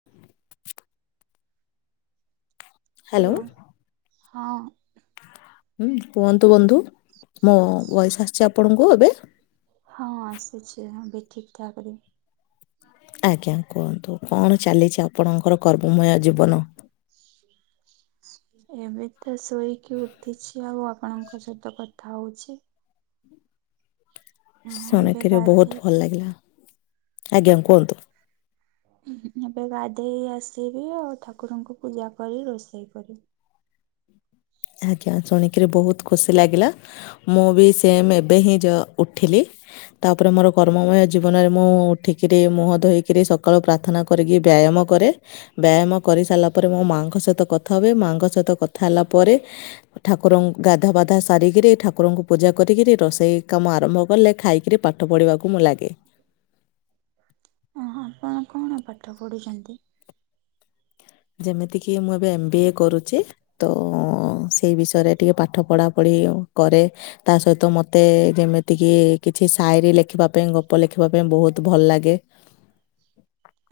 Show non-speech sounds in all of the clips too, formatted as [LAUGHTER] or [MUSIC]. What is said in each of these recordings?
[INAUDIBLE] Hello hello, ହଁ। ହୁଁ କୁହନ୍ତୁ ବନ୍ଧୁ, ମୋ ବୟସ ଆସିଛି ଆପଣଙ୍କୁ ଏବେ- ହଁ ଆସୁଛି ଏବେ ଠିକ୍ ଠାକ ରେ ଆଜ୍ଞା କୁହନ୍ତୁ? କଣ ଚାଲିଛି ଆପଣଙ୍କର କର୍ମମୟ ଜୀବନ ଏବେ ତ ଶୋଇକି ଉଠିଛି ଆଉ, ଆପଣଙ୍କ ସହିତ କଥା ହଉଛି ହଁ ଏବେ ଶୁଣକ ଗାଧେଇ ବହୁତ ଭଲ ଲାଗିଲା, ଆଜ୍ଞା କୁହନ୍ତୁ ଏବେ ଗାଧେଇ ଆସିବି ଆଉ ଠାକୁରଙ୍କୁ ପୂଜା କରି ରୋଷେଇ କରିବି। ଆଜ୍ଞା, ଶୁଣିକିରି ବହୁତ ଖୁସି ଲାଗିଲା। ମୁଁ ବି ସେମ୍ ଏବେ ହିଁ ଯ ଉଠିଲି। ତାପରେ ମୋର କର୍ମମୟ ଜୀବନରେ ମୁଁ ଉଠିକିରି ମୁହ ଧୋଇକିରି ସକାଳୁ ପ୍ରା ପ୍ରାର୍ଥନା କରିକି ବ୍ୟାୟାମ କରେ, ବ୍ୟାୟାମ କରିସାରିଲା ପରେ ମୋ ମାଙ୍କ ସହିତ କଥା ହୁଏ, ମାଙ୍କ ସହିତ କଥା ହେଲା ପରେ ଠାକୁରଙ୍କୁ ଗାଧାପାଧା ସାରିକିରି ଠାକୁରଙ୍କୁ ପୂଜା କରିକିରି, ରୋଷେଇ କାମ ଆରମ୍ଭ କଲେ, ଖାଇକରି ପାଠ ପାଠ ପଢ଼ିବାକୁ ମଁ ଲାଗେ। ହଁ ଆପଣ କଣ ପାଠ ପଢ଼ୁଛନ୍ତି? ଯେମିତିକି ମୁଁ ଏବେ ଏମ୍ ବି ଏ କରୁଛି। ତ ସେଇ ବିଷୟରେ ଟିକେ ପାଠ ପଢା ପଢି କରେ। ତା ସହିତ ମୋତେ ଯେମିତିକି କିଛି ସାୟରି ଲେଖିବା ପାଇଁ, ଗପ ଲେଖିବା ପାଇଁ, ବହୁତ ଭଲ ଲାଗେ।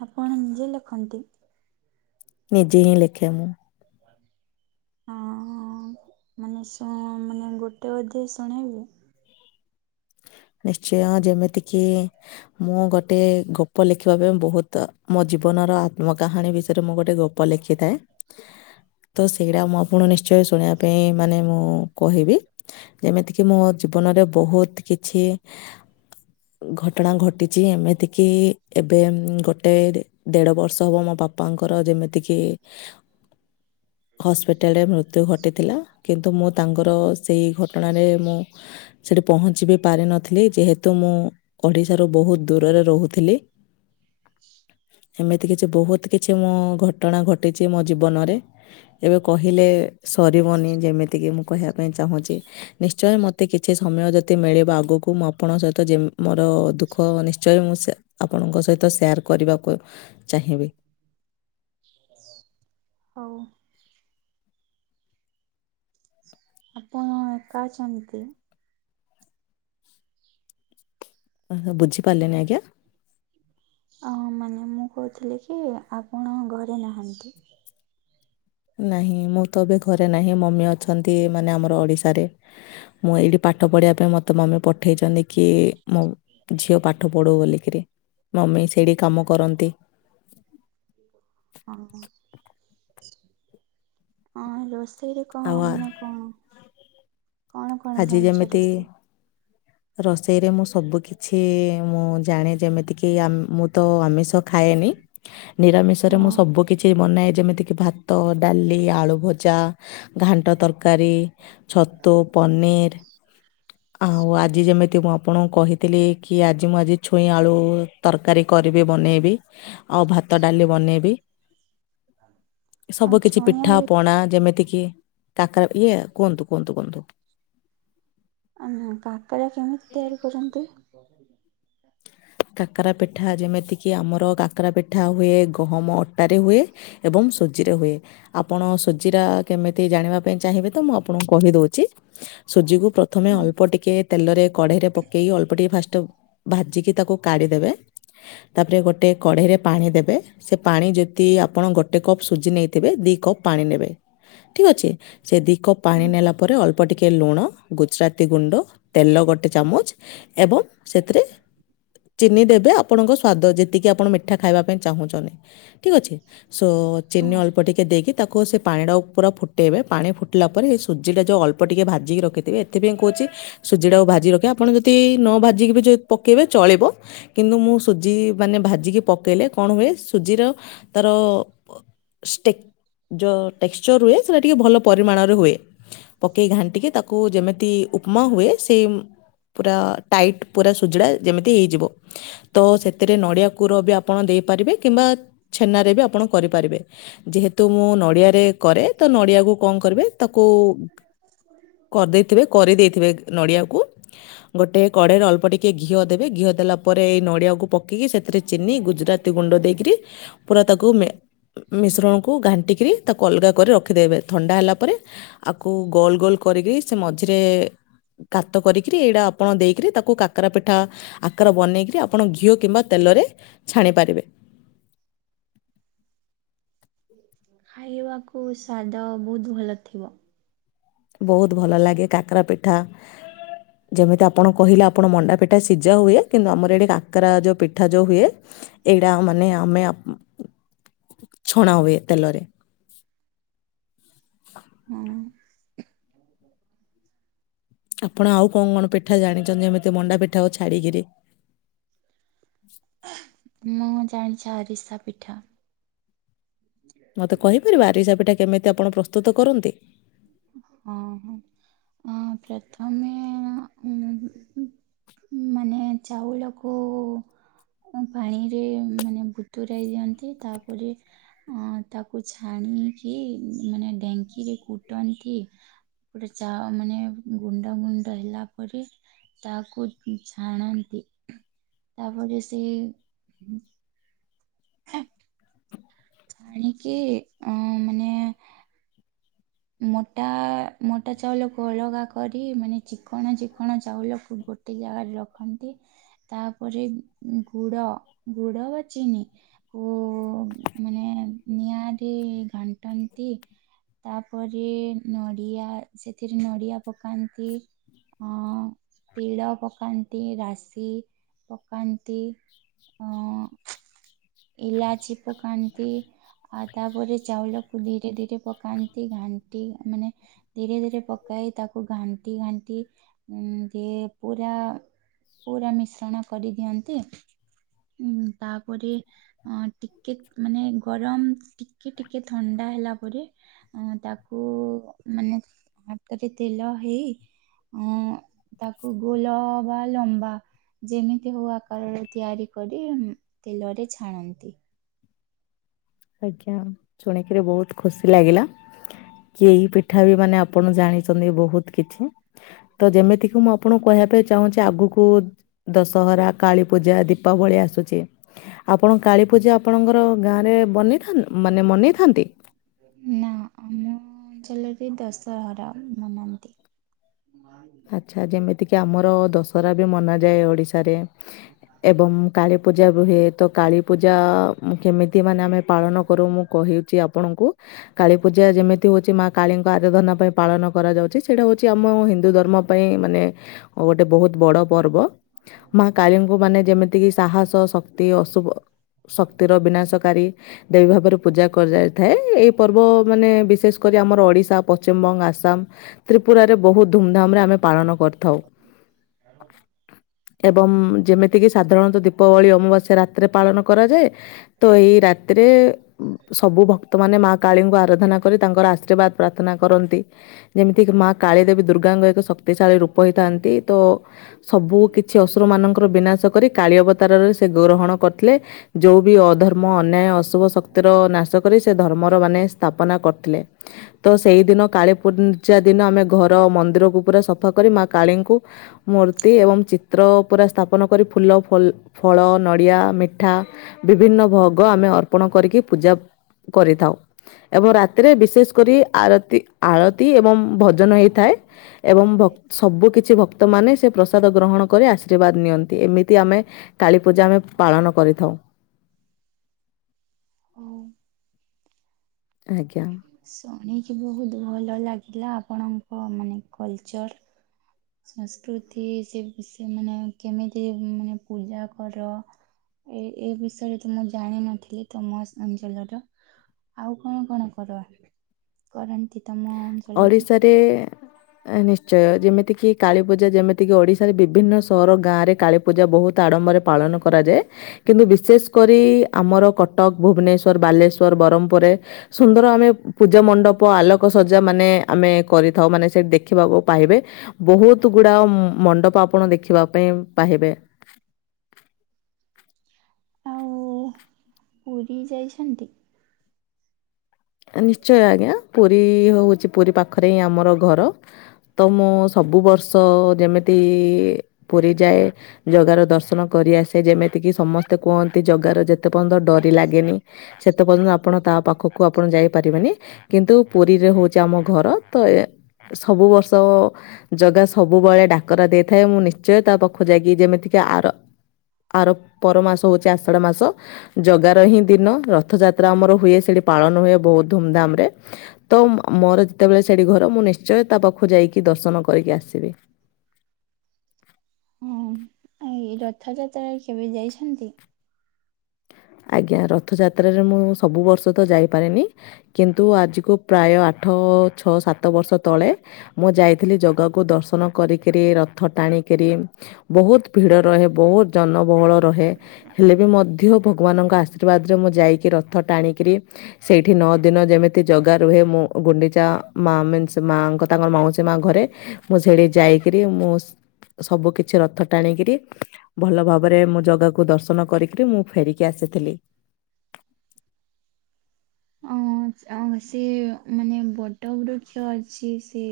ଆପଣ ନିଜେ ଲେଖନ୍ତି? ନିଜେ ହିଁ ଲେଖେ ମୁଁ। ହଁ ମାନେ ମାନେ ଗୋଟେ ଅଧେ ଶୁଣେଇବୁ। ନିଶ୍ଚୟ ଯେମିତିକି ମୁଁ ଗୋଟେ ଗପ ଲେଖିବା ପାଇଁ ବହୁତ, ମୋ ଜୀବନର ଆତ୍ମ କାହାଣୀ ବିଷୟରେ, ମୁଁ ଗୋଟେ ଗପ ଗପ ଲେଖିଥାଏ ତ, ସେଇଗୁଡ଼ା ମୋ ଆପଣ ନିଶ୍ଚୟ ଶୁଣିବା ପାଇଁ ମାନେ ମୁଁ କହିବି। ଯେମିତିକି ମୋ ଜୀବନରେ ବହୁତ କିଛି ଘଟଣା ଘଟିଛି ଏମିତି କିି ଏବେ ଗୋଟେ ଦେଢ଼ ବର୍ଷ ହେବ ମୋ ବାପାଙ୍କର ଯେମିତିକି ହସ୍ପିଟାଲ ରେ ମୃତ୍ୟୁ ଘଟିଥିଲା। କିନ୍ତୁ ମୁଁ ତା ସେ ଘଟଣାରେ ମୁଁ ସେଠି ପହଙ୍ଚିବି ପାରିନଥିଲି ଯେହେତୁ ମୁଁ ଓଡ଼ିଶାରୁ ବହୁତ ଦୂରରେ ରହୁଥିଲି। ଏମିତି କିଛି ବହୁତ କିଛି ମୁଁ ଘଟଣା ଘଟିଛି ମୋ ଜୀବନରେ। ଏବେ କହିଲେ ସରିବନି ଯେମିତିକି ମୁଁ କହିବା ପାଇଁ ଚାହୁଁଛି ନିଶ୍ଚୟ ମତେ ମୋତେ କିଛି ସମୟ ଯଦି ମିଳିବ ଆଗକୁ ମୁଁ ଆପଣଙ୍କ ସହିତ ଯେ ମୋର ଦୁଃଖ ନିଶ୍ଚୟ ମୁଁ ସେ ଆପଣଙ୍କ ସହିତ ସେୟାର କରିବାକୁ ଚାହିଁବି। ହଉ। ଆପଣ ଏକା ଅଛନ୍ତି। ବୁଝି ପାରିଲିନି ଆଜ୍ଞା। ମାନେ ମୁଁ କହୁଥିଲି କି ଆପଣ ଘରେ ନାହାନ୍ତି। ନାହିଁ ମୁଁ ତ ଏବେ ଘରେ ନାହିଁ ମମି ଅଛନ୍ତି ମାନେ ଆମର ଓଡିଶାରେ। ମୁଁ ଏଇଠି ପାଠ ପଢ଼ିବା ପାଇଁ ମତେ ମମି ପଠେଇଛନ୍ତି କି ମୋ ଝିଅ ପାଠ ପଢୁ ବୋଲିକିରି ମମି ସେଇଠି କାମ କରନ୍ତି। ହ ଅଲୋ ସେଇରେ କ ଆଉ ଆ- ମାନେ କଣ କଣ କଣ ଆଜି ଜାଣିଛ ଯେମିତି ରୋଷେଇ? ରୋଷେଇରେ ମୁଁ ସବୁ କିଛି ମୁଁ ଜାଣେ ଯେମିତି ମୁଁ ତ ଆମିଷ ଖାଏନି ନିରାମିସରେ ମୁଁ ହଁ ସବୁ ମୁଁ କିଛି ବନାଏ ଭାତଡାଲି, ଆଳୁଭଜା, ଘାଣ୍ଟ ତରକାରୀ ଛତୁ ପନିର ଆଉ ଆଜି ଯେମିତି ମୁଁ ଆପଣଙ୍କୁ କହିଥିଲି କି ଆଜି ମୁଁ ଆଜି ଛୁଇଁ ଆଳୁ ତରକାରୀ କରିବି ବନେଇବି ଆଉ ଭାତ ଡାଲି ବନେଇବି ଆଉ ସବୁ କିଛି ଛୁଇଁ ପିଠା ଆଳୁ ପଣା ଯେମିତି କିି ତାଙ୍କର ଇଏ କୁହନ୍ତୁ କୁହନ୍ତୁ କୁହନ୍ତୁ କାକରା କେମିତି ତିଆରି କରୁଛନ୍ତି? କାକରା ପିଠା ଯେମିତିକି ଆମର କାକରା ପିଠା ହୁଏ ଗହମ ଅଟାରେ ହୁଏ। ଏବଂ ସୁଜିରେ ହୁଏ। ଆପଣ ସୁଜିରା କେମିତି ଜାଣିବା ପାଇଁ ଚାହିଁବେ ତ ମୁଁ ଆପଣଙ୍କୁ କହି ଦଉଛି ସୁଜିକୁ ପ୍ରଥମେ ହଁ ଅଳ୍ପ ଟିକେ ତେଲରେ କଢେଇରେ ପକେଇକି ଅଳ୍ପ ଟିକେ ଭାଜିକି ତାକୁ କାଢ଼ିଦେବେ ତାପରେ ଗୋଟେ କଢ଼େଇରେ ପାଣି ଦେବେ ସେ ପାଣି ଯଦି ଆପଣ ଗୋଟେ କପ୍ ସୁଜି ନେଇଥିବେ ଦିଇ କପ୍ ପାଣି ନେବେ ଠିକ ଅଛି। ସେ ଦିଇ କପ୍ ପାଣି ହୁଁ ନେଲା ପରେ ଅଳ୍ପ ଟିକେ ଲୁଣ ଗୁଜୁରାତି ଗୁଣ୍ଡ ତେଲ ଗୋଟେ ଚାମଚ ଏବଂ ସେଥିରେ ଚିନି ଦେବେ ଆପଣଙ୍କ ସ୍ଵାଦ ଯେତିକି ଆପଣ ମିଠା ଖାଇବା ପାଇଁ ଚାହୁଁଛନ୍ତି। ଠିକ ଅଛି ସୋ ଚିନି ହଁ। ଅଳ୍ପ ଅଳ୍ପ ଟିକେ ଦେଇକି ତାକୁ ସେ ପାଣିଟାକୁ ପୁରା ଫୁଟେଇବେ ପାଣି ଫୁଟିଲା ପରେ ସେ ସୁଜିଟା ଯେଉଁ ଅଳ୍ପ ଟିକେ ଭାଜିକି ରଖିଥିବେ ସେଥିପାଇଁ କହୁଛି ସୁଜି ଟା ଆଉ ଭାଜି ରଖିବାେ ଆପଣ ଯଦି ନ ଭାଜିକି ବି ଯ ପକେଇବେ ଚଳିବ କିନ୍ତୁ ମୁଁ ସୁଜି ମାନେ ଭାଜିକି ପକେଇଲେ କଣ ହୁଏ ସୁଜିର ତାର ସ୍ଟେ ଯଉଁ ଟେକ୍ସଚର ହୁଏ ସେଇଟା ଟିକେ ଭଲ ପରିମାଣରେ ହୁଏ। ପକେଇ ଘାଟିଙ୍କି ତାକୁ ଯେମିତି ଉପମା ହୁଏ ସେମ୍ ପୁରା ଟାଇଟ୍ ପୁରା ଜୁଡ଼ା ଯେମିତି ହେଇଯିବ। ତ ସେଥିରେ ନଡିଆ କୁର ବି ଆପଣ ଦେଇପାରିବେ କିମ୍ବା ଛେନାରେ ବି ଆପଣ କରିପାରିବେ। ଯେହେତୁ ମୁଁ ନଡିଆରେ କରେ ତ ନଡିଆକୁ କଣ କରିବେ ତାକୁ କରିଦେଇଥିବେ କରିଦେଇଥିବେ ନଡିଆକୁ ଗୋଟେ କଡେଇରେ ଅଳ୍ପ ଟିକେ ଘିଅ ଦେବେ ଘିଅ ଦେଲା ପରେ ଏଇ ନଡ଼ିଆକୁ ପକେଇକି ସେଥିରେ ଚିନି ଗୁଜୁରାତି ଗୁଣ୍ଡ ଦେଇକରି ପୁରା ତାକୁ ମିଶ୍ରସକୁ ଘାଣ୍ଟିକିରି ତାକୁ ଅଲଗା କରି ରଖିଦେବେ ଥଣ୍ଡା ହେଲା ପରେ ଆକୁ ଗୋଲ ଗୋଲ୍ କରିକି ସେ ମଝିରେ କାତ କରିକିରି ଏଇଟା ଆପଣ ଦେଇକିରି ତାକୁ କା କାକର ପିଠା ଆକାର ବନେଇକି ଆପଣ ଘିଅ କିମ୍ବା ତେଲରେ ଛାଣିପାରିବେ। ଖାଇବାକୁ ସାଦ ବହୁତ ଭଲ ଥିବ। ବହୁତ ଭଲ ଲାଗେ କାକରା ପିଠା ହ ଯେମିତି ଆପଣ କହିଲେ ଆପଣ ମଣ୍ଡା ପିଠା ସିଝା ହୁଏ କିନ୍ତୁ ଆମର ଏଠି କାକରା ଯଉ ପିଠା ଯଉ ହୁଏ ଏଇଟା ମାନେ ଆମେ ଛଣା ହୁଏ ତେଲରେ। ହୁଁ। ଆପଣ ଆଉ କଣ କଣ ପିଠା ଜାଣିଛନ୍ତି ଏମିତି ମଣ୍ଡା ପିଠାକୁ ଛାଡିକିରି ମୁଁ ଜାଣିଛି ଆରିସା ପିଠା। ମତେ କହିପାରିବ ଆରିସାପିଠା କେମିତି ଆପଣ ପ୍ରସ୍ତୁତ କରନ୍ତି? ହଁ ହ ପ୍ରଥମେ ଆଁ ଉଁ ହୁ ମାନେ ଚାଉଳକୁ ପାଣିରେ ମାନେ ବୁତୁରାଇ ଦିଅନ୍ତି ତାପରେ ଅ ତାକୁ ଛାଣିକି ମାନେ ଢେଙ୍କିରେ କୁଟନ୍ତି। ଗୋଟେ ଚା ମାନେ ଗୁଣ୍ଡ ଗୁଣ୍ଡ ହେଲା ପରେ ତାକୁ ଛାଣନ୍ତି ତାପରେ ସେଇ ହଁ ଛାଣିକି ଅଁ ମାନେ ମୋଟା ମୋଟା ଚାଉଳକୁ ଅଲଗା କରି ମାନେ ଚିକଣ ଚିକଣ ଚାଉଳକୁ ଗୋ ଗୋଟେ ଜାଗାରେ ରଖନ୍ତି ତାପରେ ଗୁଡ ଗୁଡ ବା ଚିନି କୁ ମାନେ ନିଆଁରେ ଘାଣ୍ଟନ୍ତି। ପରେ ନଡିଆ ସେଥିରେ ନଡିଆ ପକାନ୍ତି ହଁ ତିଡ଼ ପକାନ୍ତି ରାଶି ପକାନ୍ତି। ହଁ ଅଁ। ଇଲାଚି ପକାନ୍ତି ଆ ତାପରେ ଚାଉଲକୁ ଧୀରେ ଧୀରେ ପକା ନ୍ତି ଘାଣ୍ଟି ମାନେ ଧିରେ ଧିରେ ପକାଇ ତାକୁ ଘାଣ୍ଟି ଘାଣ୍ଟି ଦିଏ ପୁରା ପୁରା ମିଶ୍ରଣ କରିଦିଅନ୍ତି ହୁଁ ତାପରେ ହଁ ଟିକେ ମାନେ ଗରମ ଟିକେ ଟିକେ ଥଣ୍ଡା ହେଲା ପରେ ଅଁ ତାକୁ ମାନେ ହାତରେ ତେଲ ହେଇ ଉଁ ତାକୁ ଗୁଲ ବା ଲମ୍ବା ଯେମିତି ହଉ ଆକାରର ତିଆରି କରି ତେଲରେ ଛାଣନ୍ତି। ଆଜ୍ଞା ଶୁଣିକିରି ବହୁତ୍ ଖୁସି ଲାଗିଲା। କି ଏହି ପିଠା ବି ମାନେ ଆପଣ ଜାଣିଚନ୍ତି ବହୁତ କିଛି ତ ଯେମିତି ମୁଁ ଆପଣଙ୍କୁ କହିବା ପାଇଁ ଚାହୁଁଚି ଆଗୁକୁ ଦଶହରା କାଳୀ ପୂଜା ଦୀପାବଳୀ ଆସୁଚି ଆପଣ କାଳୀପୂଜା ଆପଣଙ୍କର ଗାଁରେ ବନି ଥନ୍ ମାନେ ମନେଇଥାନ୍ତି। ନା ଆମ ଅଞ୍ଚଲରେ ଦଶହରା ମନାନ୍ତି। ମାଇଣ୍ଡ ଆଚ୍ଛା ଯେମିତିକି ଆମର ଦଶହରା ବି ମନାଯାଏ ଓଡ଼ିଶାରେ। ଏବଂ କାଳୀପୂଜା ରୁହେ ତ କାଳୀପୂଜା ମୁଁ କେମିତି ମାନେ ଆମେ ପାଳନ କରୁ ମୁଁ କହିଚି ଆପଣଙ୍କୁ କାଳୀ ପୂଜା ଯେମିତି ଉଛି ମା କାଳୀଙ୍କ ଆରାଧନା ପାଇଁ ପାଳନ କରାଯାଉଛଚି ସେଇଟା ହୋଉଚି ଆମ ହିନ୍ଦୁ ଧର୍ ମୋ ପାଇଁ ମାନେ ଅ ଗୋଟେ ବହୁତ୍ ବଡ ପର୍ବ ମା କାଳୀଙ୍କୁ ମାନେ ଯେମିତିକି ସାହସ ଶକ୍ତି ଅଶୁଭ ଶକ୍ତିର ବିନାଶକାରୀ ଦେଵୀ ଭାବରେ ପୂଜା କରାଯାଇଥାଏ ଏଇ ପର୍ବ ମାନେ ବିଶେଷ କରି ଆମର ଓଡ଼ିଶା ପଶ୍ଚିମବଙ୍ଗ ଆସାମ ତ୍ରିପୁରାରେ ବହୁତ ଧୁମ୍ ଧାମ୍ ରେ ଆମେ ପାଳନ କରିଥାଉ। ଏବଂ ଯେମିତିକି ସାଧାରଣତଃ ଦୀପବଳି ଅମାବାସ୍ୟା ରାତିରେ ପାଳନ କରାଯାଏ। ତ ଏହି ରାତିରେ ସବୁ ଭକ୍ତ ମାନେ ମା କାଳୀଙ୍କୁ ଆରାଧନା କରି ତାଙ୍କର ଆଶୀର୍ବାଦ ପ୍ରାର୍ଥନା କରନ୍ତି। ଯେମିତିକି ମା କାଳିଦେବୀ ଗାଙ୍ଗ ଏକ ଶକ୍ତିଶାଳୀ ରୂପ ହେଇଥାନ୍ତି ତ ସବୁ କିଛି ଅଶୁର ମାନଙ୍କର ବିନାଶ କରି କାଳି ଅବତାରରେ ସେ ଗ୍ରହଣ କରିଥିଲେ। ଯୋଉ ବି ଅଧର୍ମ ଅନ୍ୟାୟ ଅଶୁଭ ଶକ୍ତିର ନାଶ କରି ସେ ଧର୍ମର ମାନେ ସ୍ଥାପନା କରିଥିଲେ। ତ ସେଇଦିନ କାଳୀ ପୂଜା ଦିନ ଆମେ ଘର ମନ୍ଦିରକୁ ପୁରା ସଫା କରି ମା କାଳୀଙ୍କୁ ମୋରତ୍ ତି ଏବଂ ଚିତ୍ର ପୁରା ସ୍ଥାପନ କରି ଫୁଲ ଫଲ୍ ଫଳ ନଡ଼ିଆ ମିଠା ବିଭିନ୍ନ ଭୋଗ ଆମେ ଅର୍ପଣ କରିକି ପୂଜା କରିଥାଉ। ଏବଂ ରାତିରେ ବିଶେଷ କରି ଆରତି ଆଳତି ଏବଂ ଭଜନ ହେଇଥାଏ। ଏବଂ ଭ ସବୁକିଛି ଭକ୍ତମାନେ ସେ ପ୍ରସାଦ ଗ୍ରହଣ କରି ଆଶୀର୍ବାଦ ନିଅନ୍ତି। ଏମିତି ଆମେ କାଳୀ ପୂଜା ଆମେ ପାଳନ କରିଥାଉ। ହୋଉ। ଆଜ୍ଞା ଶୁଣିକି ବହୁତ ଭଲ ଲାଗିଲା ଆପଣଙ୍କ ମାନେ କଲଚର୍। ସଂସ୍କୃତି ସେ ସେ ମାନେ କେମିତି ମାନେ ପୂଜା କର। ଏ ଏ ବିଷୟରେ ତ ମୁଁ ଜାଣିନଥିଲି ତମ ସ ଅଞ୍ଚଳର। ଆଉ କଣ କଣ କର କରନ୍ତି ତମ ଅଞ୍ଚଳରେ ଓଡିଶାରେ ନିଶ୍ଚୟ ଯେମିତି କିି କାଳୀ ପୂଜା ଯେମିତି କିି ଓଡିଶାରେ ବିଭିନ୍ନ ସହର ଗାଁ ରେ କାଳୀ ପୂଜା ବହୁତ ଆଡମ୍ବରେ ପାଳନ କରାଯାଏ କିନ୍ତୁ ବିଶେଷ କରି ଆମର କଟକ, ଭୁବନେଶ୍ଵର, ବାଲେଶ୍ୱର, ବ୍ରହ୍ମପୁରରେ ସୁନ୍ଦର ଆମେ ପୂଜା ମଣ୍ଡପ ଆଲୋକସଜା ମାନେ ଆମେ କରିଥାଉ ମାନେ ସେଇଠି ଦେଖିବାକୁ ପାଇବେ। ବହୁତ ଗୁଡାଅ ମଣ୍ଡପ ଆପଣ ଦେଖିବା ପାଇଁ ପାହିବେ। ଆଉ ପୁରୀ ଯାଇଛନ୍ତି? ନିଶ୍ଚୟ ଆଜ୍ଞା ପୁରୀ ହଉଛି ପୁରୀ ପାଖରେ ହିଁ ଆମର ଘର। ତ ମୁଁ ସବୁ ବର୍ଷ ଯେମିତି ପୁରୀଯାଏ ଜଗାର ଦର୍ଶନ କରିଆସେ ଯେମିତି କିି ସମସ୍ତେ କୁହନ୍ତି ଜଗାର ଯେତେ ପର୍ଯ୍ୟନ୍ତ ଡରି ଲାଗେନି ସେତେ ପର୍ଯ୍ୟନ୍ତ ଆପଣ ତା ପାଖକୁ ଆ ଆପଣ ଯାଇପାରିବେନି କିନ୍ତୁ ପୁରୀରେ ହଉଛି ଆମ ଘର ତ ଏ ସବୁ ବର୍ଷ ଜଗା ସବୁବଳେ ଡାକରା ଦେଇଥାଏ ମୁଁ ନିଶ୍ଚୟ ତା ପାଖକୁ ଯାଇକି ଯେମିତିକି ଆର ଆର ପରମାସ ହୋଉଛି ଆଷାଢ଼ ମାସ। ଜଗାର ହିଁ ଦିନ ରଥ ଯାତ୍ରା ଆମର ହୁଏ ସେଠି ପାଳନ ହୁଏ ବହୁ ଧୁମଧାମ ରେ। ତ ମୋର ଯେତେବେଳେ ସେଇଠି ଘର ମୁଁ ନିଶ୍ଚୟ ତା ପାଖକୁ ଯାଇକି ଦର୍ଶନ କରିକି ଆସିବି। ହଁ ଏଇ ରଥଯାତ୍ରା କେବେ ଯାଇଛନ୍ତି? ଆଜ୍ଞା ରଥଯାତ୍ରାରେ ମୁଁ ସବୁ ବର୍ଷ ତ ଯାଇପାରେନି। କିନ୍ତୁ ଆଜିକୁ ପ୍ରାୟ ଆଠ ଛଅ ସାତ ବର୍ଷ ତଳେ ମୁଁ ଯାଇଥିଲି ଜଗାକୁ ଦର୍ଶନ କରିକିରି ରଥ ଟାଣିକିରି ବହୁତ ଭିଡ଼ ରହେ ବହୁତ ଜନବହୁଳ ରହେ ହେଲେ ବି ମଧ୍ୟ ଭଗବାନଙ୍କ ଆଶୀର୍ବାଦରେ ମୁଁ ଯାଇକି ରଥ ଟାଣିକିରି ସେଇଠି ନଅ ଦିନ ଯେମିତି ଜଗା ରୁହେ ମୁଁ ଗୁଣ୍ଡିଚା ମା ମୀନସ ମାଙ୍କ ତାଙ୍କର ମାଉସୀ ମା ଘରେ। ମୁଁ ସେଠିକି ଯାଇକିରି ମୁଁ ସବୁ କିଛି ରଥ ଟାଣିକିରି ଭଲ ଭାବରେ ମୋ ଜାଗାକୁ ଦର୍ଶନ କରିକିରି ମୁଁ ଫେରି କି ଆସିଥିଲି। ଅ ଅ ସେ ମାନେ ବଡ଼ ବୃକ୍ଷ ଅଛି ସେ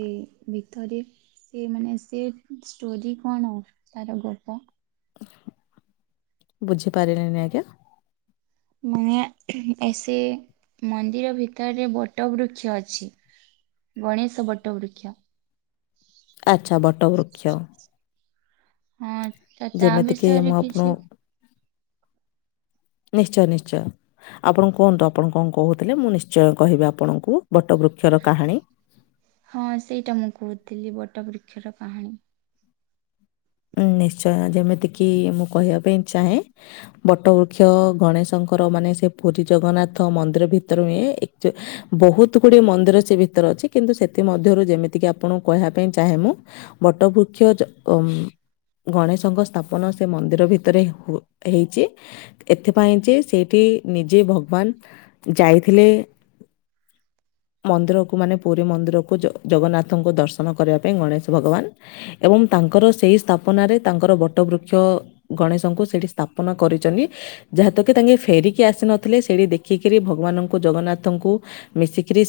ଭିତରେ। ସେ ମାନେ ସେ ଷ୍ଟୋରି କଣ ତାର ଗପ? ବୁଝିପାରିଲେନି ଆଜ୍ଞା। ମାନେ ଏସ ମନ୍ଦିର ଭିତରେ ବଟ ବୃକ୍ଷ ଅଛି। ଗଣେଶ ବଟ ବୃକ୍ଷ। ଆଚ୍ଛା ବଟ ବୃକ୍ଷ। ହଁ ତ ତା ଯେମିତିକି ମୁଁ ବିଷୟରେ ଆପଣଙ୍କୁ କିଛି ନିଶ୍ଚୟ ନିଶ୍ଚୟ। ଆପଣ କୁହନ୍ତୁ ଆପଣ କଁ କହୁଥିଲେ ମୁଁ ନିଶ୍ଚୟ କହିବି ଆପଣଙ୍କୁ ବଟ ବୃକ୍ଷର କାହାଣୀ। ହଁ ସେଇଟା ମୁଁ କହୁଥିଲି ବଟ ବୃକ୍ଷର କାହାଣୀ। ନିଶ୍ଚୟଁ ଯେମିତିକି ମୁଁ କହିବା ପାଇଁ ଚାହେଁ ବଟ ବୃକ୍ଷ ଗଣେଶଙ୍କର ମାନେ ସେ ପୁରୀ ଜଗନ୍ନାଥ ମନ୍ଦିର ଭିତରୁ ଏଁ ଏକ୍ ଜ ବୋହୁତ ଗୁଡିଏ ମନ୍ଦିର ସେ ଭିତରେ ଅଛି କିନ୍ତୁ ସେଥିମଧ୍ୟରୁ ଯେମିତିକି ଆପଣଙ୍କୁ କହିବା ପାଇଁ ଚାହେଁ ମୁଁ ବଟ ବୃକ୍ଷ ଜ ଓ ଉଁ ଗଣେଶଙ୍କ ସ୍ତାପନ ସେ ମନ୍ଦିର ଭିତରେ ହୋ ହେଇଚି। ଏଥିପାଇଁ ଯେ ସେଇଠି ନିଜେ ଭଗବାନ୍ ଯାଇଥିଲେ ମନ୍ଦିରକୁ ମାନେ ପୁରୀ ମନ୍ଦିରକୁ ଜ ଜଗନ୍ନାଥଙ୍କୁ ଦର୍ଶନ କରିବା ପେଇଁ ଗଣେଶ ଭଗବାନ୍ ଏବଂ ତାଙ୍କର ସେଇ ସ୍ ସ୍ତାପନାରେ ତାଙ୍କର ବଟ ବୃକ୍ଷ ଗଣେଶଙ୍କୁ ସେଇଠି ସ୍ତାପନା କରିଚନି। ଯାହାତୁକେ ତାଙ୍କେ ଫେରିକି ଆସି ନଥିଲେ ସେଇଠି ଦେଖିକିରି ଭଗବାନଙ୍କୁ ଜଗନ୍ନାଥଙ୍କୁ ମିଶିକିରି